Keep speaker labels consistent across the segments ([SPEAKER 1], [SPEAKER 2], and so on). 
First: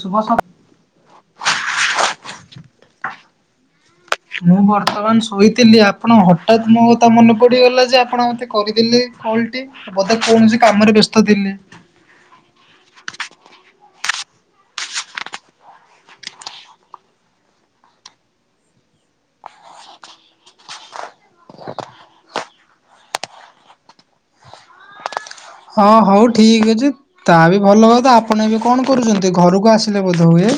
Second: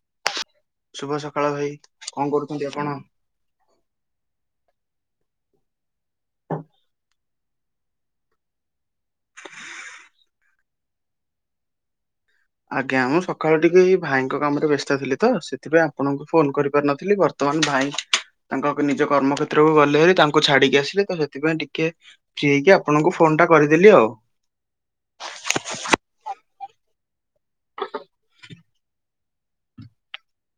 [SPEAKER 1] ଶୁଭ ସ
[SPEAKER 2] ଶୁଭ ସକାଳ ଭାଇ କଣ କରୁଛନ୍ତି ଆପଣ?
[SPEAKER 1] ମୁଁ ବର୍ତ୍ତମାନ ଶୋଇଥିଲି ଆପଣ ହଠାତ୍ ମୋ କ ତା ମନେ ପଡିଗଲା ଯେ ଆପଣ ମତେ କରିଦେଲେ କଲ ଟେ ବୋଧେ କୌଣସି କାମରେ ବ୍ୟସ୍ତ ଥିଲେ?
[SPEAKER 2] ଆଜ୍ଞା ମୁଁ ସକାଳୁ ଟିକେ ଏଇ ଭାଇଙ୍କ କାମରେ ବ୍ୟସ୍ତ ଥିଲି ତ ସେଥିପାଇଁ ଆପଣଙ୍କୁ ଫୋନ କରିପାରି ନଥିଲି ବର୍ ବର୍ତ୍ତମାନ ଭାଇ ତାଙ୍କ ନିଜ କର୍ମକ୍ଷେତ୍ରକୁ ଗଲେ ହେରି ତାଙ୍କୁ ଛାଡିକି ଆସିଲି ତ ସେଥିପାଇଁ ଟିକେ ଫ୍ରୀ ହେଇକି ଆପଣଙ୍କୁ ଫୋନଟା କରିଦେଲି ଆଉ।
[SPEAKER 1] ହଁ ହଉ ଠିକ୍ ଅଛି ତା ବି ଭଲ କଥା ଆପଣ ଏବେ କଣ କରୁଛନ୍ତି ଘରକୁ ଆ ଲେ ବୋଧହୁଏ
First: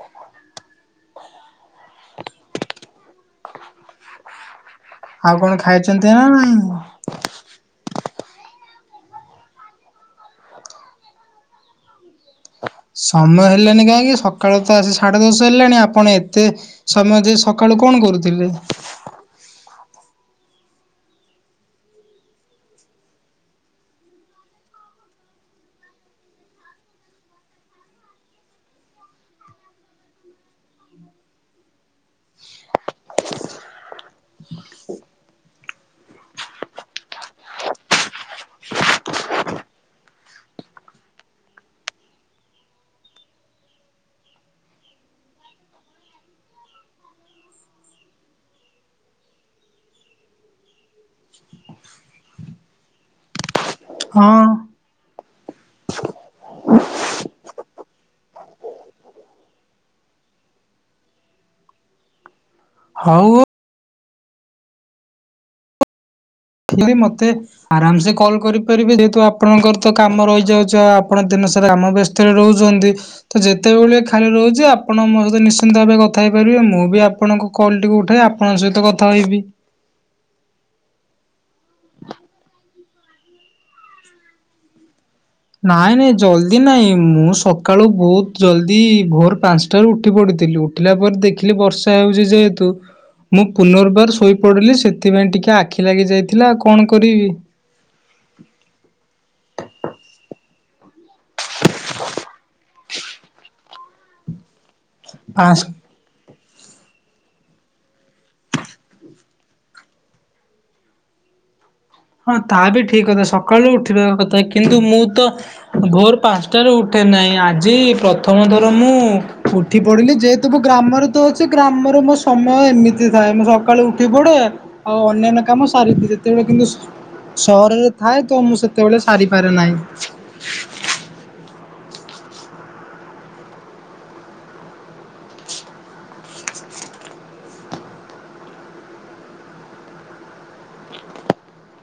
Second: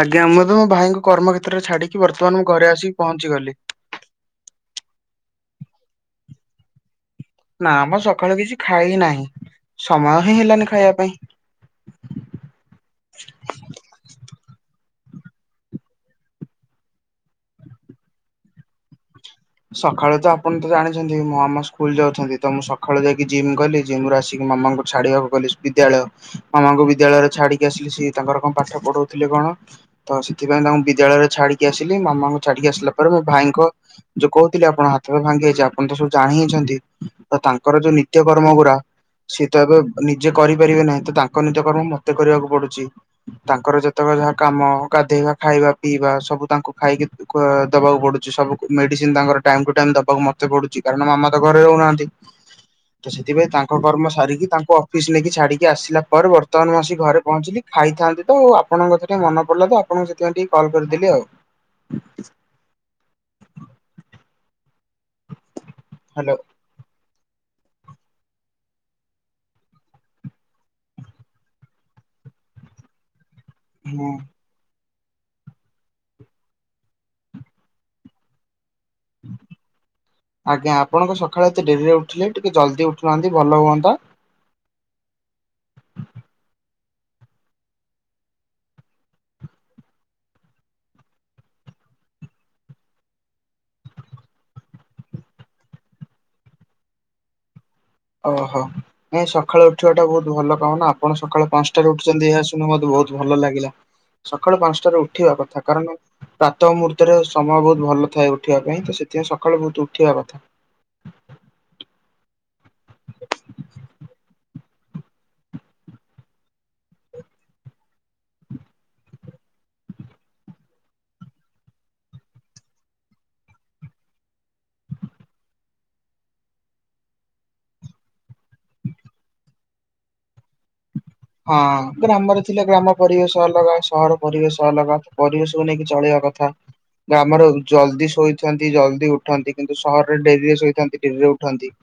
[SPEAKER 2] ଆଜ୍ଞା ମୁଁ ତ ମୋ ଭାଇଙ୍କୁ କର୍ମ କ୍ଷେତ୍ରରେ ଛାଡିକି ବର୍ତ୍ତମାନ ମୁଁ ଘରେ ଆସିକି ପହଞ୍ଚିଗଲି।
[SPEAKER 1] ଆଉ କଣ ଖାଇଛନ୍ତି ନା ନାଇଁ?
[SPEAKER 2] ନା ମ ସକାଳୁ କିଛି ଖାଇ ନାହିଁ ସମୟ ହିଁ ହେଲାନି ଖାଇବା ପାଇଁ।
[SPEAKER 1] ସମୟ ହେଲନି କାହିଁକି ସକାଳ ତ ଆସି ସାଢ଼େ ଦଶ ହେଲାଣି ଆପଣ ଏତେ ସମୟ ସକାଳୁ କଣ କରୁଥିଲେ?
[SPEAKER 2] ସକାଳୁ ତ ଆପଣ ତ ଜାଣିଛନ୍ତି ମୋ ମାମା ସ୍କୁଲ ଯାଉଛନ୍ତି ତ ମୁଁ ସକାଳୁ ଯାଇକି ଜିମ୍ ଗଲି ଜିମରୁ ଆସିକି ମାମା ଛାଡିବାକୁ ଗଲି ବିଦ୍ୟାଳୟ ମାମାଙ୍କୁ ବିଦ୍ୟାଳୟରେ ଛାଡିକି ଆସିଲି ସିଏ ତାଙ୍କର କଣ ପାଠ ପଢଉଥିଲେ କଣ ତ ସେଥିପାଇଁ ତାଙ୍କୁ ବିଦ୍ୟାଳୟରେ ଛାଡିକି ଆସିଲି ମାମାଙ୍କୁ ଛାଡିକି ଆସିଲା ପରେ ମୁଁ ଭାଇଙ୍କ ଯୋଉ କହୁଥିଲି ଆପଣ ହାତ ଭାଙ୍ଗି ଯାଇଛି ଆପଣ ତ ସବୁ ଜାଣି ହିଁ ଛନ୍ତି ତ ତାଙ୍କର ଯୋଉ ନିତ୍ୟ କର୍ମ ଗୁଡା ସିଏ ତ ଏବେ ନିଜେ କରିପାରିବେ ନାହିଁ ତ ତାଙ୍କ ନିତ୍ୟ କର୍ମ ମତେ କରିବାକୁ ପଡୁଛି। ତାଙ୍କର ଯେତେବେଳେ ଯାହା କାମ ଗାଧେଇବା ଖାଇବା ପିଇବା ସବୁ ତାଙ୍କୁ ଖାଇକି ଦେବାକୁ ପଡୁଛି ସବୁ ମେ ମେଡିସିନ ତାଙ୍କର ଟାଇମ କୁ ଟାଇମ ଦେବାକୁ ମତେ ପଡୁଛି କାରଣ ମାମା ତ ଘରେ ରହୁନାହାନ୍ତି ତ ସେଥିପାଇଁ ତା କର୍ମ
[SPEAKER 1] ହଁ
[SPEAKER 2] ସାରିକି ତାଙ୍କ ଫିସ୍ ନେଇକି ଛାଡିକି ଆସିଲା ପରେ ବର୍ତ୍ତମାନ ମୁଁ ଆସି ଘରେ ପହଞ୍ଚିଲି ଖାଇଥାନ୍ତି ତ ଆ ଆପଣଙ୍କ କଥା ଟିକେ ମନ ପଡ଼ିଲା ତ ଆପ ଆପଣଙ୍କୁ ସେଥିପାଇଁ ଟିକେ କଲ୍ କରିଦେଲି ଆଉ।
[SPEAKER 1] ହଉ
[SPEAKER 2] ହ୍ୟାଲୋ।
[SPEAKER 1] ଯଦି ମୋତେ ଆରାମ ସେ କଲ୍ କରିପାରିବେ ଯେହେତୁ ଆପଣଙ୍କର ତ କାମ ରହିଯାଉଛି ଆପଣ ଦିନ ସାରା ଆମ ବ୍ୟସ୍ତ ତେଳେ ରହୁଛନ୍ତି ତ ଯେତେବେଳେ
[SPEAKER 2] ହୁଁ।
[SPEAKER 1] ଖାଲି ରହୁଛି ଆପ ଣ ମୋ ସହିତ ନିଶ୍ଚିନ୍ତ ଭାବେ କଥା ହେଇପାରିବେ ମୁଁ ବି ଆପଣଙ୍କ କଲ୍ଟିକୁ ଉଠାଇ ଆପଣଙ୍କ ସହିତ କଥା ହେବି।
[SPEAKER 2] ଆଜ୍ଞା ଆପଣଙ୍କ ସକାଳେ ଏତେ ଡେରିରେ ଉଠିଲେ ଟିକେ ଜଲ୍ଦି ଉଠୁନାହାନ୍ତି ଭଲ ହୁଅନ୍ତା।
[SPEAKER 1] ନାଇଁ ନାଇଁ ଜଲ୍ଦି ନାଇଁ ମୁଁ ସକାଳୁ ବହୁତ ଜଲ୍ଦି ଭୋର ପାଞ୍ଚଟାରୁ ଉଠି ପଡିଥିଲୁ। ଉଠିଲା ପରେ ଦେଖିଲି ବର୍ଷା ହେଉଛି ଯେହେତୁ ମୁଁ ପୁନର୍ବାର ଶୋଇପଡ଼ିଲି ସେଥିପାଇଁ ଟିକେ ଆଖି ଲାଗି ଯାଇଥିଲା କଣ କରିବି।
[SPEAKER 2] ଓହୋ ନାଇ ସଖାଳୁ ଉଠିବାଟା ବହୁତ ଭଲ କାମ ନା ଆପଣ ସକାଳେ ପାଞ୍ଚଟାରେ ଉଠୁଛନ୍ତି ଏହା ଶୁ ଣି ମତେ ବହୁତ୍ ଭଲ ଲାଗିଲା ସକାଳୁ ପାଞ୍ଚଟାରେ ଉଠିବା କଥା
[SPEAKER 1] ପାଞ୍ଚ
[SPEAKER 2] କାରଣ ପ୍ରାତହ ମୁହୂର୍ତ୍ତରେ ସମୟ ବହୁତ୍ ଭଲ ଥାଏ ଉଠିବା ପାଇଁ ତ ସେଥିପାଇଁ ସକାଳୁ ବହୁତ ଉଠିବା କଥା।
[SPEAKER 1] ହଁ ତାହା ବି ଠି କଥା ସକାଳୁ ଉଠିବା କଥା କିନ୍ତୁ ମୁଁ ତ ଭୋର ପାଞ୍ଚଟାରୁ ଉଠେ ନାହିଁ ଆଜି ପ୍ରଥମ ଥର ମୁଁ ଉ ଠି ପଡ଼ିଲି ଯେହେତୁ ମୁ ଗ୍ରାମରେ ତ ଅଛି ଗ୍ରାମରେ ମୋ ସମୟ ଏମିତି ଥାଏ ମୁଁ ସକାଳୁ ଉଠି ପଡ଼େ। ଆଉ ଅନ୍ୟାନ୍ୟ କାମ ସାରି ଯେତେବେଳେ କିନ୍ତୁ ସହରରେ ଥାଏ ତ ମୁଁ ସେତେବେଳେ ସାରିପାରେ ନାହିଁ।
[SPEAKER 2] ହଁ ଗ୍ରାମରେ ଥିଲେ ଗ୍ରାମ ପରିବେଶ ଅଲଗା ସହର ପରିବେଶ ଅଲଗା ପରିବେଶକୁ ନେଇକି ଚଳେଇବା କଥା। ଗାମର ଜଲ୍ଦି ଶୋଇଥାନ୍ତି ଜଲ୍ଦି ଉଠାନ୍ତି କିନ୍ତୁ ସହରରେ ଡେରିରେ ଶୋଇଥାନ୍ତି ଡେରିରେ ଉଠନ୍ତି।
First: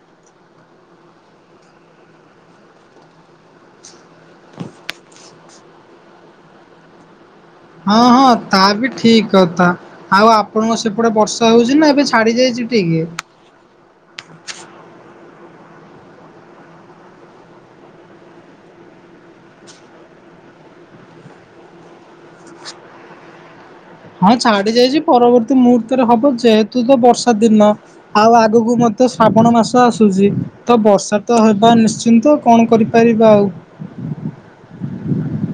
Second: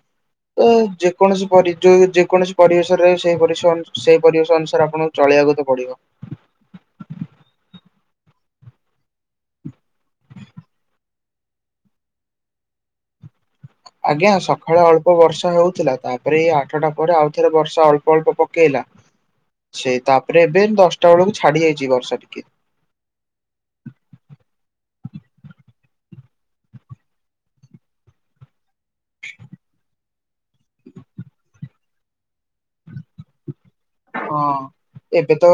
[SPEAKER 2] ତ ଯେକୌଣସି ପରି ଯେକୌଣସି ପରିବେଶରେ ରହି ସେଇ ପରିବେଶ ଅନୁ ସେଇ ପରିବେଶ ଅନୁସାରେ ଆପଣଙ୍କୁ ଚଲିବାକୁ ତ ପଡିବ।
[SPEAKER 1] ହଁ ହଁ ତା ବି ଠିକ୍ କଥା। ଆଉ ଆପଣଙ୍କ ସେପଟେ ବର୍ଷା ହଉଚି ନା ଏବେ ଛାଡି ଯାଇଛି ଟିକେ?
[SPEAKER 2] ଆଜ୍ଞା ସଖାଳେ ଅଳ୍ପ ବର୍ଷା ହେଉଥିଲା ତାପରେ ଏଇ ଆଠଟା ପରେ ଆଉ ଥରେ ବର୍ଷା ଅଳ୍ପ ଅଳ୍ପ ପକେଇଲା। ସେଇ ତାପରେ ଏବେ ଦଶଟା ବେଳକୁ ଛାଡି ଯାଇଛି ବର୍ଷା ଟିକେ।
[SPEAKER 1] ହଁ ଛାଡି ଯାଇଚି ପରବର୍ତ୍ତୀ ମୁହୂର୍ତ୍ତରେ ହବ ଯେହେତୁ ତ ବର୍ଷା ଦିନ। ଆଉ ଆଗକୁ ମଧ୍ୟ ଶ୍ରାବଣ ମାସ ଆସୁଚି ତ ବର୍ଷା ତ ହେବା ନିଶ୍ଚିନ୍ତ। କଣ କରିପାରିବା ଆଉ?
[SPEAKER 2] ହଁ। ଏବେ ତ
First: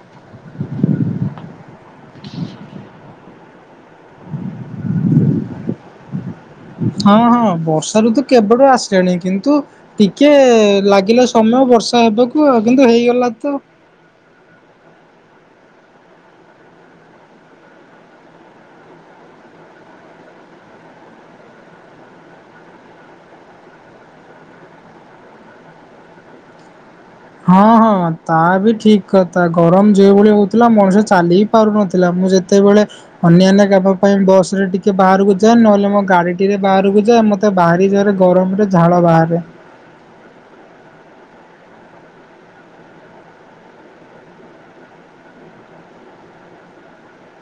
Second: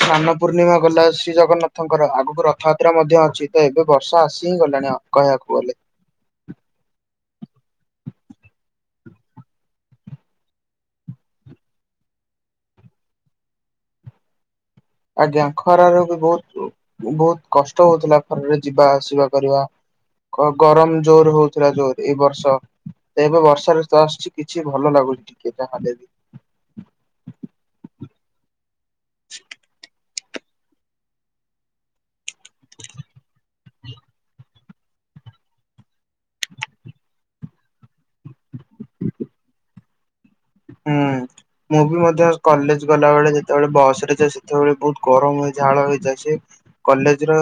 [SPEAKER 2] ସ୍ନାନ ପୂର୍ଣ୍ଣିମା ଗଲା ଶ୍ରୀ ଜଗନ୍ନାଥଙ୍କର ଆଗକୁ ରଥଯାତ୍ରା ମଧ୍ୟ ଅଛି। ଏବେ ବର୍ଷା ଆସି ହିଁ ଗଲାଣି କହିବାକୁ ଗଲେ।
[SPEAKER 1] ହଁ ହଁ ବର୍ଷା ଋତୁ କେବେଠୁ ଆସିଲାଣି କିନ୍ତୁ ଟିକେ ଲାଗିଲା ସମୟ ବର୍ଷା ହେବାକୁ ଆଉ କିନ୍ତୁ ହେଇଗଲା ତ।
[SPEAKER 2] ଆଜ୍ଞା ଖରା ର ବି ବହୁତ୍ ବହୁତ୍ କଷ୍ଟ ହଉଥିଲା ଖରାରେ ଯିବା ଆସିବା କରିବା। କ ଗରମ୍ ଜୋର୍ ହଉଥିଲା ଜୋରେ ଏଇ ବର୍ଷ। ତ ଏବେ ବର୍ଷା ଋତୁ ଆସୁଛି କିଛି ଭଲ ଲାଗୁନି ଟିକେ ଯାହେଲେ ବି।
[SPEAKER 1] ହଁ ହଁ ତା ବି ଠିକ୍ କଥା ଗରମ୍ ଯେଉ ଭଳି ହଉ ଥିଲା ମଣିଷ ଚାଲି ହି ପାରୁନଥିଲା ମୁଁ ଯେତେବେଳେ ଅନ୍ୟାନ୍ୟ ଗାପ ପାଇଁ ବସ୍ ରେ ଟିକେ ବାହାରକୁ ଯାଏ ନହେଲେ ମୋ ଗାଡି ଟିରେ ବାହାରକୁ ଯାଏ ମ ତେ ବାରିଯରେ ଗରମ୍ ରେ ଝାଳ ବାହାରେ।
[SPEAKER 2] ହୁଁ। ମୁଁ ବି ମଧ୍ୟ କଲେଜ୍ ଗଲା ବେଳେ ଯେତେବେଳେ ବସ୍ ରେ ଯେ ସେତେବେଳେ ବହୁତ୍ ଗରମ୍ଏ ଝାଳ ହେଇଯାଏ। କଲେଜ୍ ର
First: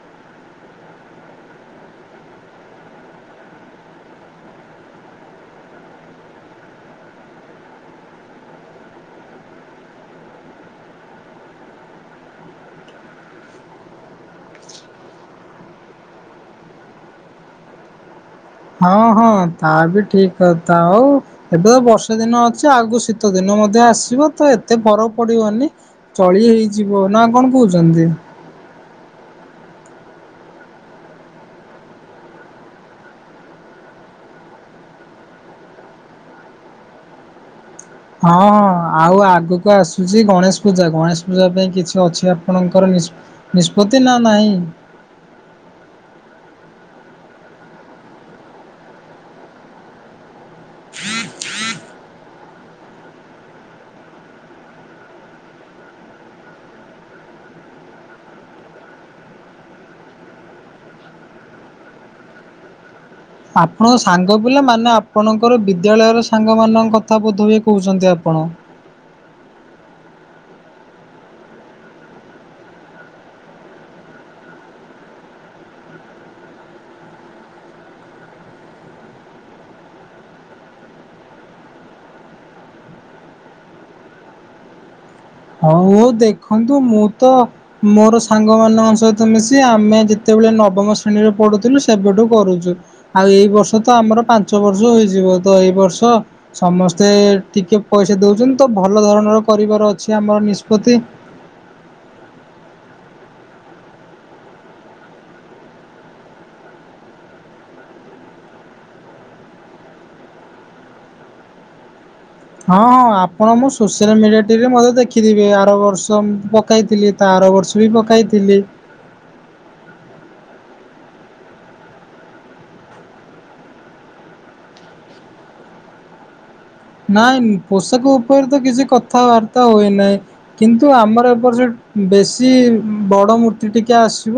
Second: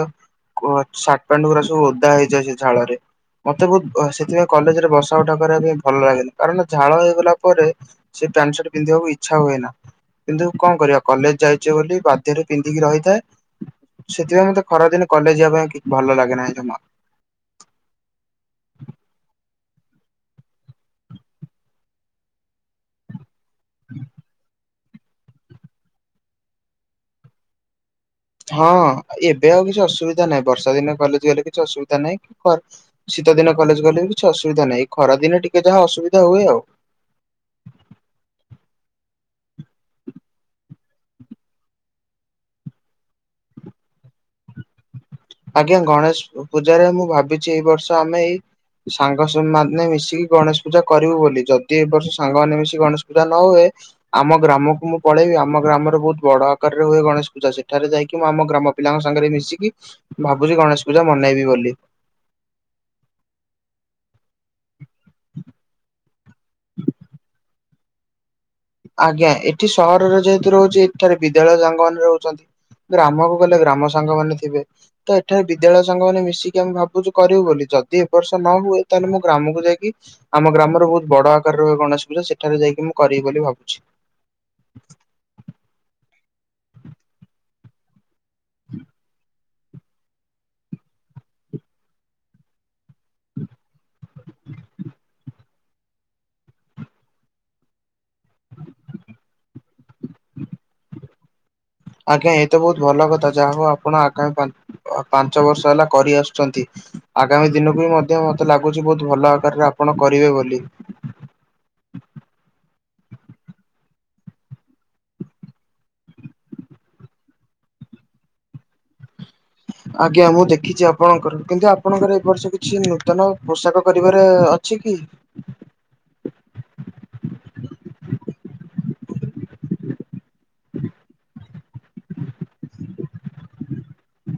[SPEAKER 2] କ ସାଟ୍ ପାଣ୍ଡ ଗୁୁରା ସବୁ ଓଦା ହେଇଯାଏ ସେ ଝାଳରେ‌। ମତେ ବହୁତ୍ ସେଥିପାଇଁ କଲେଜ୍ ରେ ବସା ଉଠା କରିବା ପାଇଁ ଭଲ ଲାଗେନି କାରଣ ଝାଳ ହେଇଗଲା ପରେ। ସେ ପ୍ୟାଣ୍ଟ୍ ସାର୍ଟ୍ ପିନ୍ଧିବାକୁ ଇଚ୍ଛା ହୁଏ ନା। କିନ୍ତୁ କଣ କରିବା କଲେଜ୍ ଯାଇଚେ ବୋଲି ବାଧ୍ୟରେ ପିନ୍ଧିକି ରହିଥାଏ। ସେଥିପାଇଁ ମତେ ଖରା ଦିନେ କଲେଜ୍ ଯିବା ପାଇଁ କି ଭଲ ଲାଗେ ନାହିଁ ଜମା।
[SPEAKER 1] ହଁ- ହଁ ତା ବି ଠିକ୍ କଥା, ଆଉ ଏବେ ତ ବର୍ଷାଦିନ ଅଛି ଆଗକୁ ଶୀ ତ ଦିନ ମଧ୍ୟ ଆସିବ, ତ ଏ ଏତେ ଫରକ୍ ପଡିବନି, ଚଳି ହେଇଯିବ ନା କଣ କହୁଛନ୍ତି?
[SPEAKER 2] ହଁ ଏବେ ଆଉ କିଛି ଅସୁବିଧା ନାହିଁ, ବର୍ଷାଦିନେ କଲେଜ୍ ଗଲେ କିଛି ଅସୁବିଧା ନାହିଁ କି ଖ ଶୀତଦିନେ କଲେଜ୍ ଗଲେ ବି କିଛି ଅସୁବିଧା ନାହିଁ, ଏଇ ଖରାଦିନେ ଟିକେ ଯାହା ଅସୁବିଧା ହୁଏ ଆଉ।
[SPEAKER 1] ହଁ- ହଁ ଆଉ ଆଗକୁ ଆସୁଚି ଗଣେଶପୂଜା, ଗଣେଶ ପୂଜା ପାଇଁ କିଛି ଅଛି ଆପଣଙ୍କର ନି ନିଷ୍ପତ୍ତି ନା ନାହିଁ?
[SPEAKER 2] ଆଜ୍ଞା ଗଣେଶ ପୂଜାରେ ମୁଁ ଭାବିଚି, ଏଇ ବର୍ଷ ଆମେ ଏଇ ସାଙ୍ଗ ସ ମାନେ ମିଶିକି ଗଣେଶ ପୂଜା କରିବୁ ବୋଲି, ଯଦି ଏବର୍ଷ ସାଙ୍ଗମାନେ ମିଶିକି ଗଣେଶ ପୂଜା ନ ହୁଏ ଆମ ଗ୍ରାମକୁ ମୁଁ ପଳେଇବି, ଆମ ଗ୍ରାମରେ ବହୁତ୍ ବଡ଼ ଆକାରରେ ହୁଏ ଗଣେଶ୍ ପୂଜା। ସେଠାରେ ଯାଇକି ମୁଁ ଆମ ଗ୍ରାମ ପିଲାଙ୍କ ସାଙ୍ଗରେ ମିଶିକି, ଭାବୁଚି ଗଣେଶ ପୂଜା ମନେଇବି ବୋଲି।
[SPEAKER 1] ଆପଣଙ୍କ ସାଙ୍ଗପିଲା, ମାନେ ଆପଣଙ୍କର ବିଦ୍ୟାଳୟର ସାଙ୍ଗମାନଙ୍କ କଥା ବୋଧ ହୁଏ କହୁଚନ୍ତି ଆପଣ?
[SPEAKER 2] ଆଜ୍ଞା ଏଠି ସହରରେ ଯେହେତୁ ରହୁଚି, ଏଠାରେ ବିଦ୍ୟାଳୟ ସାଙ୍ଗ ମାନେ ରହୁଚନ୍ତି। ଗ୍ରାମକୁ ଗଲେ ଗ୍ରାମ ସାଙ୍ଗମାନେ ଥିବେ। ତ ଏଠାରେ ବିଦ୍ୟାଳୟ ସାଙ୍ଗ ମାନେ ମିଶିକି ଆମେ ଭାବୁଛୁ କରିବୁ ବୋଲି, ଯଦି ଏବର୍ଷ ନ ହୁଏ ତାହେଲେ ମୁଁ ଗ୍ରାମକୁ ଯାଇକି ଆମ ଗ୍ରାମରେ ବହୁତ ବଡ ଆକାରରେ ହୁଏ ଗଣେଶ ପୂଜା। ସେଠାରେ ଯାଇକି ମୁଁ କରିବି ବୋଲି ଭାବୁ ଛି।
[SPEAKER 1] ହଉ ଦେଖନ୍ତୁ ମୁଁ ତ ମୋର ସାଙ୍ଗମାନଙ୍କ ସହିତ ମିଶି, ଆମେ ଯେତେବେଳେ ନବମ ଶ୍ରେଣୀରେ ପଢୁଥିଲୁ ସେବେଠୁ କରୁଛୁ। ଆଉ ଏଇ ବର୍ଷ ତ ଆମର ପାଞ୍ଚ ବର୍ଷ ହୋଇଯିବ, ତ ଏଇ ବର୍ଷ ସମସ୍ତେ ଟିକେ ପଇସା ଦଉଛନ୍ତି, ତ ଭଲ ଧରଣର କରିବାର ଅଛି ଆମର ନିଷ୍ପତ୍ତି।
[SPEAKER 2] ଆଜ୍ଞା ଏତ ବହୁତ ଭଲ କଥା, ଯାହା ହଉ ଆପଣ ଆଗାମୀ ପା ପାଞ୍ଚ ବର୍ଷ ହେଲା କରି ଆସୁଛନ୍ତି। ଆଗାମୀ ଦିନକୁ ବି ମଧ୍ୟ ମତେ ଲାଗୁଛି, ବହୁତ ଭଲ ଆକାରରେ ଆପଣ କରିବେ ବୋଲି।
[SPEAKER 1] ହଁ- ହଁ ଆପଣ ମୁଁ ସୋସିଆଲ ମିଡିଆଟିରେ ମଧ୍ୟ ଦେଖିଥିବେ। ଆର ବର୍ଷ ପକାଇଥିଲି ତା ଆରବର୍ଷ ବି ପକାଇଥିଲି।
[SPEAKER 2] ଆଜ୍ଞା ମୁଁ ଦେଖିଛି ଆପଣଙ୍କର, କିନ୍ତୁ ଆପଣଙ୍କର ଏ ବର୍ଷ କିଛି ନୂତନ ପୋଷାକ କରିବାରେ ଅ ଛି କି?
[SPEAKER 1] ନାଇଁ ପୋଷାକ ଉପରେ ତ କିଛି କଥାବାର୍ତ୍ତା ହୁଏ ନାହିଁ। କିନ୍ତୁ ଆମର ଏବର୍ଷ ବେଶୀ ବଡ଼ ମୂର୍ତ୍ତି ଟିକେ ଆସିବ।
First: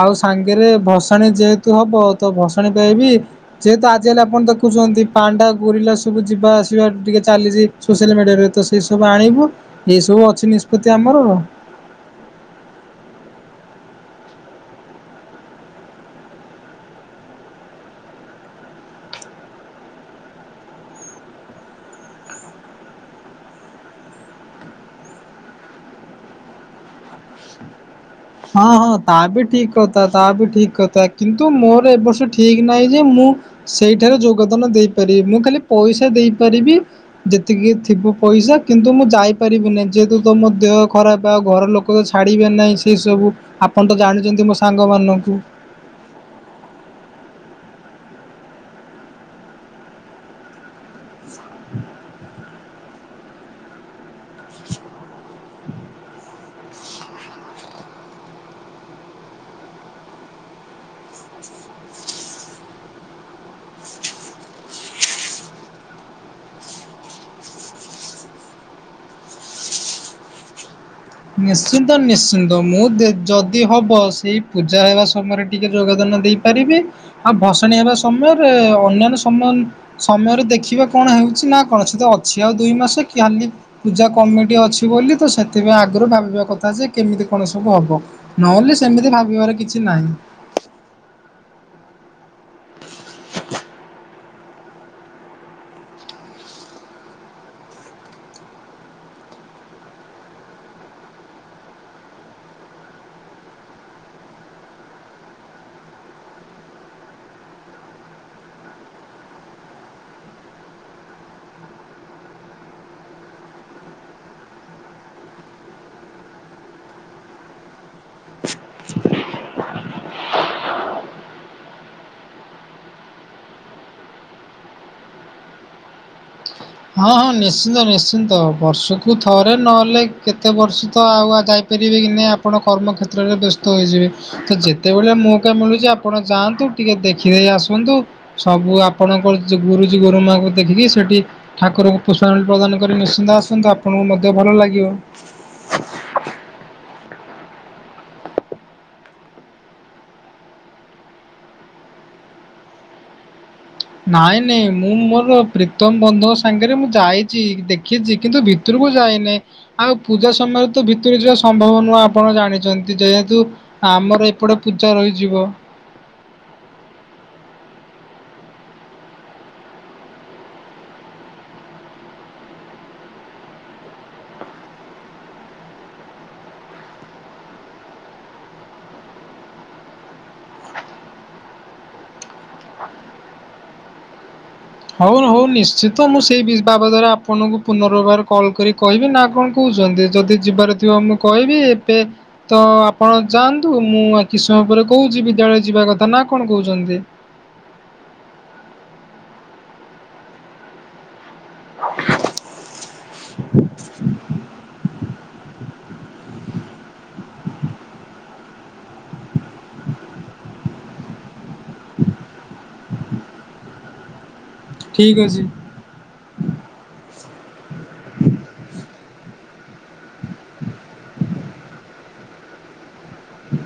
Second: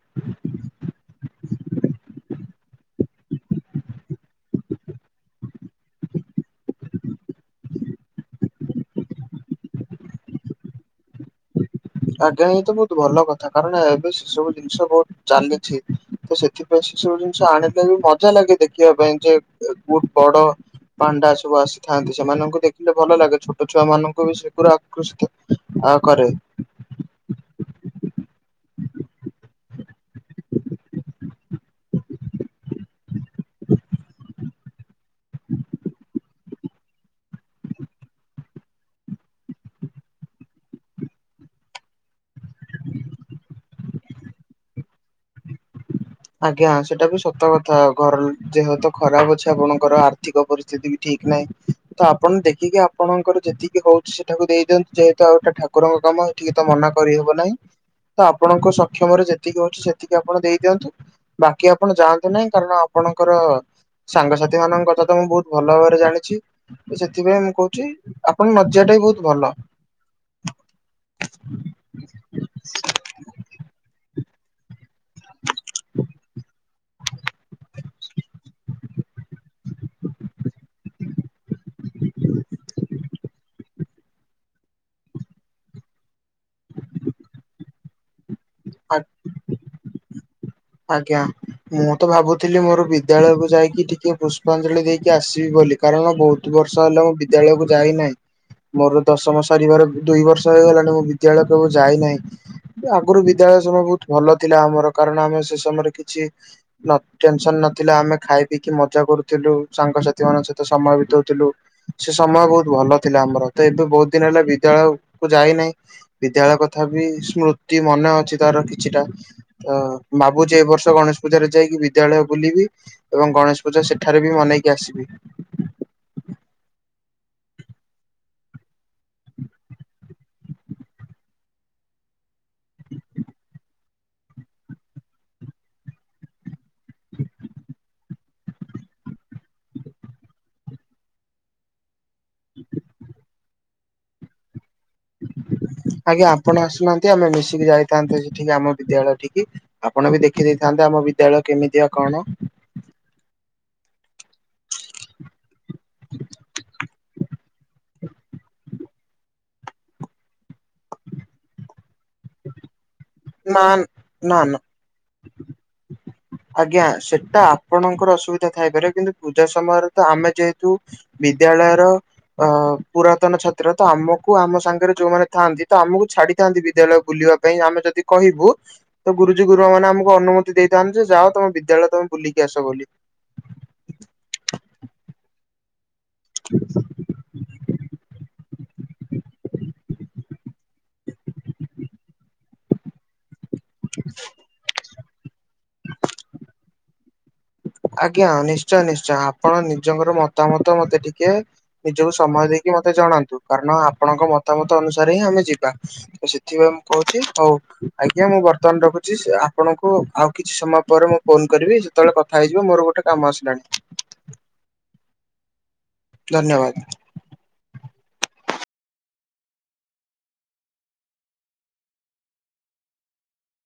[SPEAKER 1] ଆଉ ସାଙ୍ଗରେ ଭସାଣୀ ଯେହେତୁ ହବ, ତ ଭସାଣୀ ପାଇଁ ବି ଯେହେତୁ ଆଜି କାଲି ଆପଣ ଦେଖୁଛନ୍ତି ପାଣ୍ଡା, ଗୋରିିଲା ସବୁ ଯିବା ଆ [unintelligible] ଟିକେ ଚାଲିଛି ସୋସିଆଲ ମିଡ଼ିଆରେ, ତ ସେ ସବୁ ଆଣିବୁ। ଏଇସବୁ ଅଛି ନିଷ୍ପତ୍ତି ଆମର।
[SPEAKER 2] ଆଜ୍ଞା ଏଇ ତ ବହୁତ ଭଲ କଥା, କାରଣ ଏବେ ସେ ସବୁ ଜିନିଷ ବହୁତ ଚାଲିଛି। ତ ସେଥିପାଇଁ ସେ ସବୁ ଜିନିଷ ଆଣିଲେ ବି ମଜା ଲାଗେ ଦେଖିବା ପାଇଁ, ଯେ [unintelligible] ବଡ ପାଣ୍ଡା ସବୁ ଆସିଥାନ୍ତି, ସେମାନଙ୍କୁ ଦେଖିଲେ ଭଲ ଲାଗେ। ଛୋଟ ଛୁଆମାନଙ୍କୁ ବି ସେଗୁରା ଆକୃଷିତ ଆ କରେ।
[SPEAKER 1] ହଁ- ହଁ ତା ବି ଠିକ୍ କଥା, ତା ବି ଠିକ୍ କଥା କିନ୍ତୁ ମୋର ଏ ବର୍ଷ ଠିକ୍ ନାହିଁ ଯେ ମୁଁ ସେଇଠାରେ ଯୋଗଦାନ ଦେଇପାରିବି, ମୁଁ ଖାଲି ପଇସା ଦେଇପାରିବି। ଯେତିକି ଥିବ ପଇସା, କିନ୍ତୁ ମୁଁ ଯାଇପାରିବିନି। ଯେହେତୁ ତ ମୋ ଦେହ ଖରାପ ଆଉ ଘର ଲୋକ ଲୋକ ତ ଛାଡ଼ିବେ ନାହିଁ ସେସବୁ, ଆପଣ ତ ଜାଣିଛନ୍ତି ମୋ ସାଙ୍ଗମାନଙ୍କୁ।
[SPEAKER 2] ଆଜ୍ଞା ସେଟା ବି ସତ କଥା, ଘର ଯେହେତୁ ଖରାପ ଅଛି ଆପଣଙ୍କର ଆର୍ଥିକ ପରିସ୍ଥିତି ବି ଠିକ ନାହିଁ, ତ ଆପଣ ଦେଖିକି ଆପଣଙ୍କର ଯେତିକି ହଉଛି ସେଠାକୁ ଦେଇ ଦିଅନ୍ତୁ। ଯେହେତୁ ଆଉ ଗୋଟା ଠା କୁରଙ୍କ କାମ ଏଠିକି ତ ମନା କରିହେବ ନାହିଁ। ତ ଆପଣଙ୍କ ସକ୍ଷମରେ ଯେତିକି ହଉଛି, ସେତିକି ଆପଣ ଦେଇ ଦିଅନ୍ତୁ। ବାକି ଆପଣ ଯାଆନ୍ତୁ ନାହିଁ କାରଣ ଆପଣଙ୍କର ସାଙ୍ଗସାଥି ମାନଙ୍କ କଥା ତ ମୁଁ ବହୁତ ଭଲ ଭାବରେ ଜାଣିଚି। ସେଥିପାଇଁ ମୁଁ କହୁଚି ଆପଣଙ୍କ ନ ଯିବାଟା ବି ବହୁତ ଭଲ।
[SPEAKER 1] ନିଶ୍ଚିନ୍ତ ନିଶ୍ଚିନ୍ତ ମୁଁ ଦେ ଯଦି ହବ ସେଇ ପୂଜା ହେବା ସମୟରେ ଟିକେ ଯୋଗଦାନ ଦେଇ ପାରିବି ଆଉ ଭସାଣି ହେବା ସମୟରେ ଅନ୍ୟାନ୍ୟ ସମ ସମୟରେ ଦେଖିବା କଣ ହେଉଚି ନା କଣ ସେ ତ ଅଛି ଆଉ ଦୁଇ ମାସ କି ଖାଲି ପୂଜା କମିଟି ଅଛି ବୋଲି ତ ସେଥିପାଇଁ ଆ ଙ୍କର ଭାବିବା କଥା ଯେ କେମିତି କଣ ସବୁ ହବ ନହେଲେ
[SPEAKER 2] ଆ
[SPEAKER 1] ସେମିତି ଭାବିବାର କିଛି ନାହିଁ।
[SPEAKER 2] ଆଜ୍ଞା ମୁଁ ତ ଭାବୁଥିଲି ମୋର ବିଦ୍ୟାଳୟକୁ ଯାଇକି ଟିକିଏ ପୁସ୍ ପାଞ୍ଜଳି ଦେଇକି ଆସିବି ବୋଲି କାରଣ ବହୁତ ବର୍ଷ ହେଲା ମୁଁ ବିଦ୍ୟାଳୟକୁ ଯାଇନାହିଁ। ମୋର ଦଶମ ସରିବାର ଦୁଇ ବର୍ଷ ହେଇଗଲାଣି ମୁଁ ବିଦ୍ୟାଳୟ କୁ ଆଉ ଯାଇନାହିଁ। ଏ ଆଗରୁ ବିଦ୍ୟାଳୟ ସମୟ ବହୁତ ଭଲ ଥିଲା ଆମର କାରଣ ଆମେ ସେ ସମୟରେ କିଛି ନ ଟେନସନ ନଥିଲା ଆମେ ଖାଇ ପିଇକି ମଜା କରୁଥିଲୁ ସାଙ୍ଗସାଥି ମାନଙ୍କ ସହିତ ସମୟ ବିତଉଥିଲୁ। ସେ ସମୟ ବହୁତ ଭଲ ଥିଲା ଆମର ତ ଏବେ ବହୁତ ଦିନ ହେଲା ବିଦ୍ୟାଳୟ କୁ ଯାଇନାହିଁ। ବିଦ୍ୟାଳୟ କଥା ବି ସ୍ମୃତି ମନେ ଅଛି ତାର କିଛିଟା ଅ ଭାବୁଚି ଏ ବର୍ଷ ଗଣେଶ ପୂଜାରେ ଯାଇକି ବିଦ୍ୟାଳୟ ବୁଲିବି। ଏବଂ ଗଣେଶ ପୂଜା ସେଠାରେ ବି ମନେଇକି ଆସିବି।
[SPEAKER 1] ହଁ ହଁ ନିଶ୍ଚିନ୍ତ ନିଶ୍ଚିନ୍ତ ବର୍ଷକୁ ଥରେ ନହେଲେ କେତେ ବର୍ଷ ତ ଆଉ ଯାଇ ପାରିବେ କି ନାହିଁ ଆପଣ କର୍ମ କ୍ଷେତ୍ରରେ ବ୍ୟସ୍ତ ହୋଇଯିବେ। ତ ଯେତେବେଳେ ମଉକା ମିଳୁଚି ଆପଣ ଯାଆନ୍ତୁ। ଟିକେ ଦେଖିଦେଇ ଆସନ୍ତୁ ସବୁ ଆପଣଙ୍କ ଗୁରୁଜୀ ଗୁରୁମାଙ୍କୁ ଦେଖିକି ସେଟି ଠାକୁରଙ୍କୁ ପୁଷ୍ପାଞ୍ଜଳି ପ୍ରଦାନ କରି ନିଶ୍ଚିନ୍ତ ଆସନ୍ତୁ ଆପଣଙ୍କୁ ମଧ୍ୟ ଭଲ ଲାଗିବ।
[SPEAKER 2] ଆଜ୍ଞା ଆପଣ ଆସୁନାହାଁନ୍ତି ଆମେ ମିଶିକି ଯାଇଥାନ୍ତେ ସେଠିକି ଆମ ବିଦ୍ୟାଳୟ ଠିକି। ଆପଣ ବି ଦେଖିଦେଇଥାନ୍ତେ ଆମ ବିଦ୍ୟାଳୟ କେମିତିଆ କଣ।
[SPEAKER 1] ନାଇଁ ନାଇଁ ମୁଁ ମୋର ପ୍ରୀତମ ବନ୍ଧୁଙ୍କ ସାଙ୍ଗରେ ମୁଁ ଯାଇଚି ଦେଖିଚି କିନ୍ତୁ ଭିତୁରୁକୁ ଯାଇନି। ଆଉ ପୂଜା ସମୟରେ ତ ଭିତୁରୁକୁ ଯିବା ସମ୍ଭବ ନୁହଁ ଆପଣ ଜାଣିଚ ନ୍ତି ଯେହେତୁ
[SPEAKER 2] ନା
[SPEAKER 1] ଆମର
[SPEAKER 2] ନା ନା
[SPEAKER 1] ଏପଟେ ପୂଜା ରହିଯିବ।
[SPEAKER 2] ଆଜ୍ଞା ସେଟା ଆପଣଙ୍କର ଅସୁବିଧା ଥାଇପାରେ କିନ୍ତୁ ପୂଜା ସମୟରେ ତ ଆମେ ଯେହେତୁ ବିଦ୍ୟାଳୟର ଅ ପୁରାତନ ଛାତ୍ର ତ ଆମକୁ ଆମ ସାଙ୍ଗେରେ ଯୋଉମାନେ ଥାଆନ୍ତି ତ ଆମୁକୁ ଛାଡିଥାନ୍ତି ବିଦ୍ୟାଳୟ ବୁଲିବା ପାଇଁ ଆମେ ଯଦି କହିବୁ ତ ଗୁରୁଜୀ ଗୁରୁମା ମାନେ ଆମକୁ ଅନୁମତି ଦେଇଥା ଯେ ଯାଅ ତମ ବିଦ୍ୟାଳୟ ତମେ ବୁଲିକି ଆସ ବୋଲି।
[SPEAKER 1] ହଉ ହଉ ନିଶ୍ଚିତ ମୁଁ ସେଇ ବି ବାବଦରେ ଆପଣଙ୍କୁ ପୁନର୍ବାର କଲ୍ କରି କହିବି ନା କଣ କହୁଚନ୍ତି ଯଦି ଯିବାର ଥିବ ମୁଁ କହିବି ଏବେ ତ ଆପଣ ଯାଆନ୍ତୁ ମୁଁ ଆଉ କିଛି ସମୟ ପରେ କହୁଚି ବିଦ୍ୟାଳୟ ଯିବା କଥା ନା କଣ କହୁଚନ୍ତି।
[SPEAKER 2] ଆଜ୍ଞା ନିଶ୍ଚୟ ନିଶ୍ଚୟ ଆପଣ ନିଜଙ୍କର ମତାମତ ମତେ ଟି କେ ନିଜକୁ ସମୟ ଦେଇକି ମତେ ଜଣାନ୍ତୁ କାରଣ ଆପଣଙ୍କ ମତାମତ ଅନୁସାରେ ହିଁ ଆମେ ଯିବା। ସେଥିପାଇଁ ମୁଁ କହୁଚି ହଉ ଆଜ୍ଞା ମୁଁ ବର୍ତ୍ ତମାନ ରଖୁଚି ଆପଣଙ୍କୁ ଆଉ କିଛି ସମୟ ପରେ ମୁଁ ଫୋନ କରିବି ଯେତେବେଳେ କ ଯିବ ମୋର ଗୋଟେ କାମ ଆସିଲାଣି।
[SPEAKER 1] ଠିକ୍ ଅଛି।
[SPEAKER 2] ଧନ୍ୟବାଦ।
[SPEAKER 1] ହୁଁ।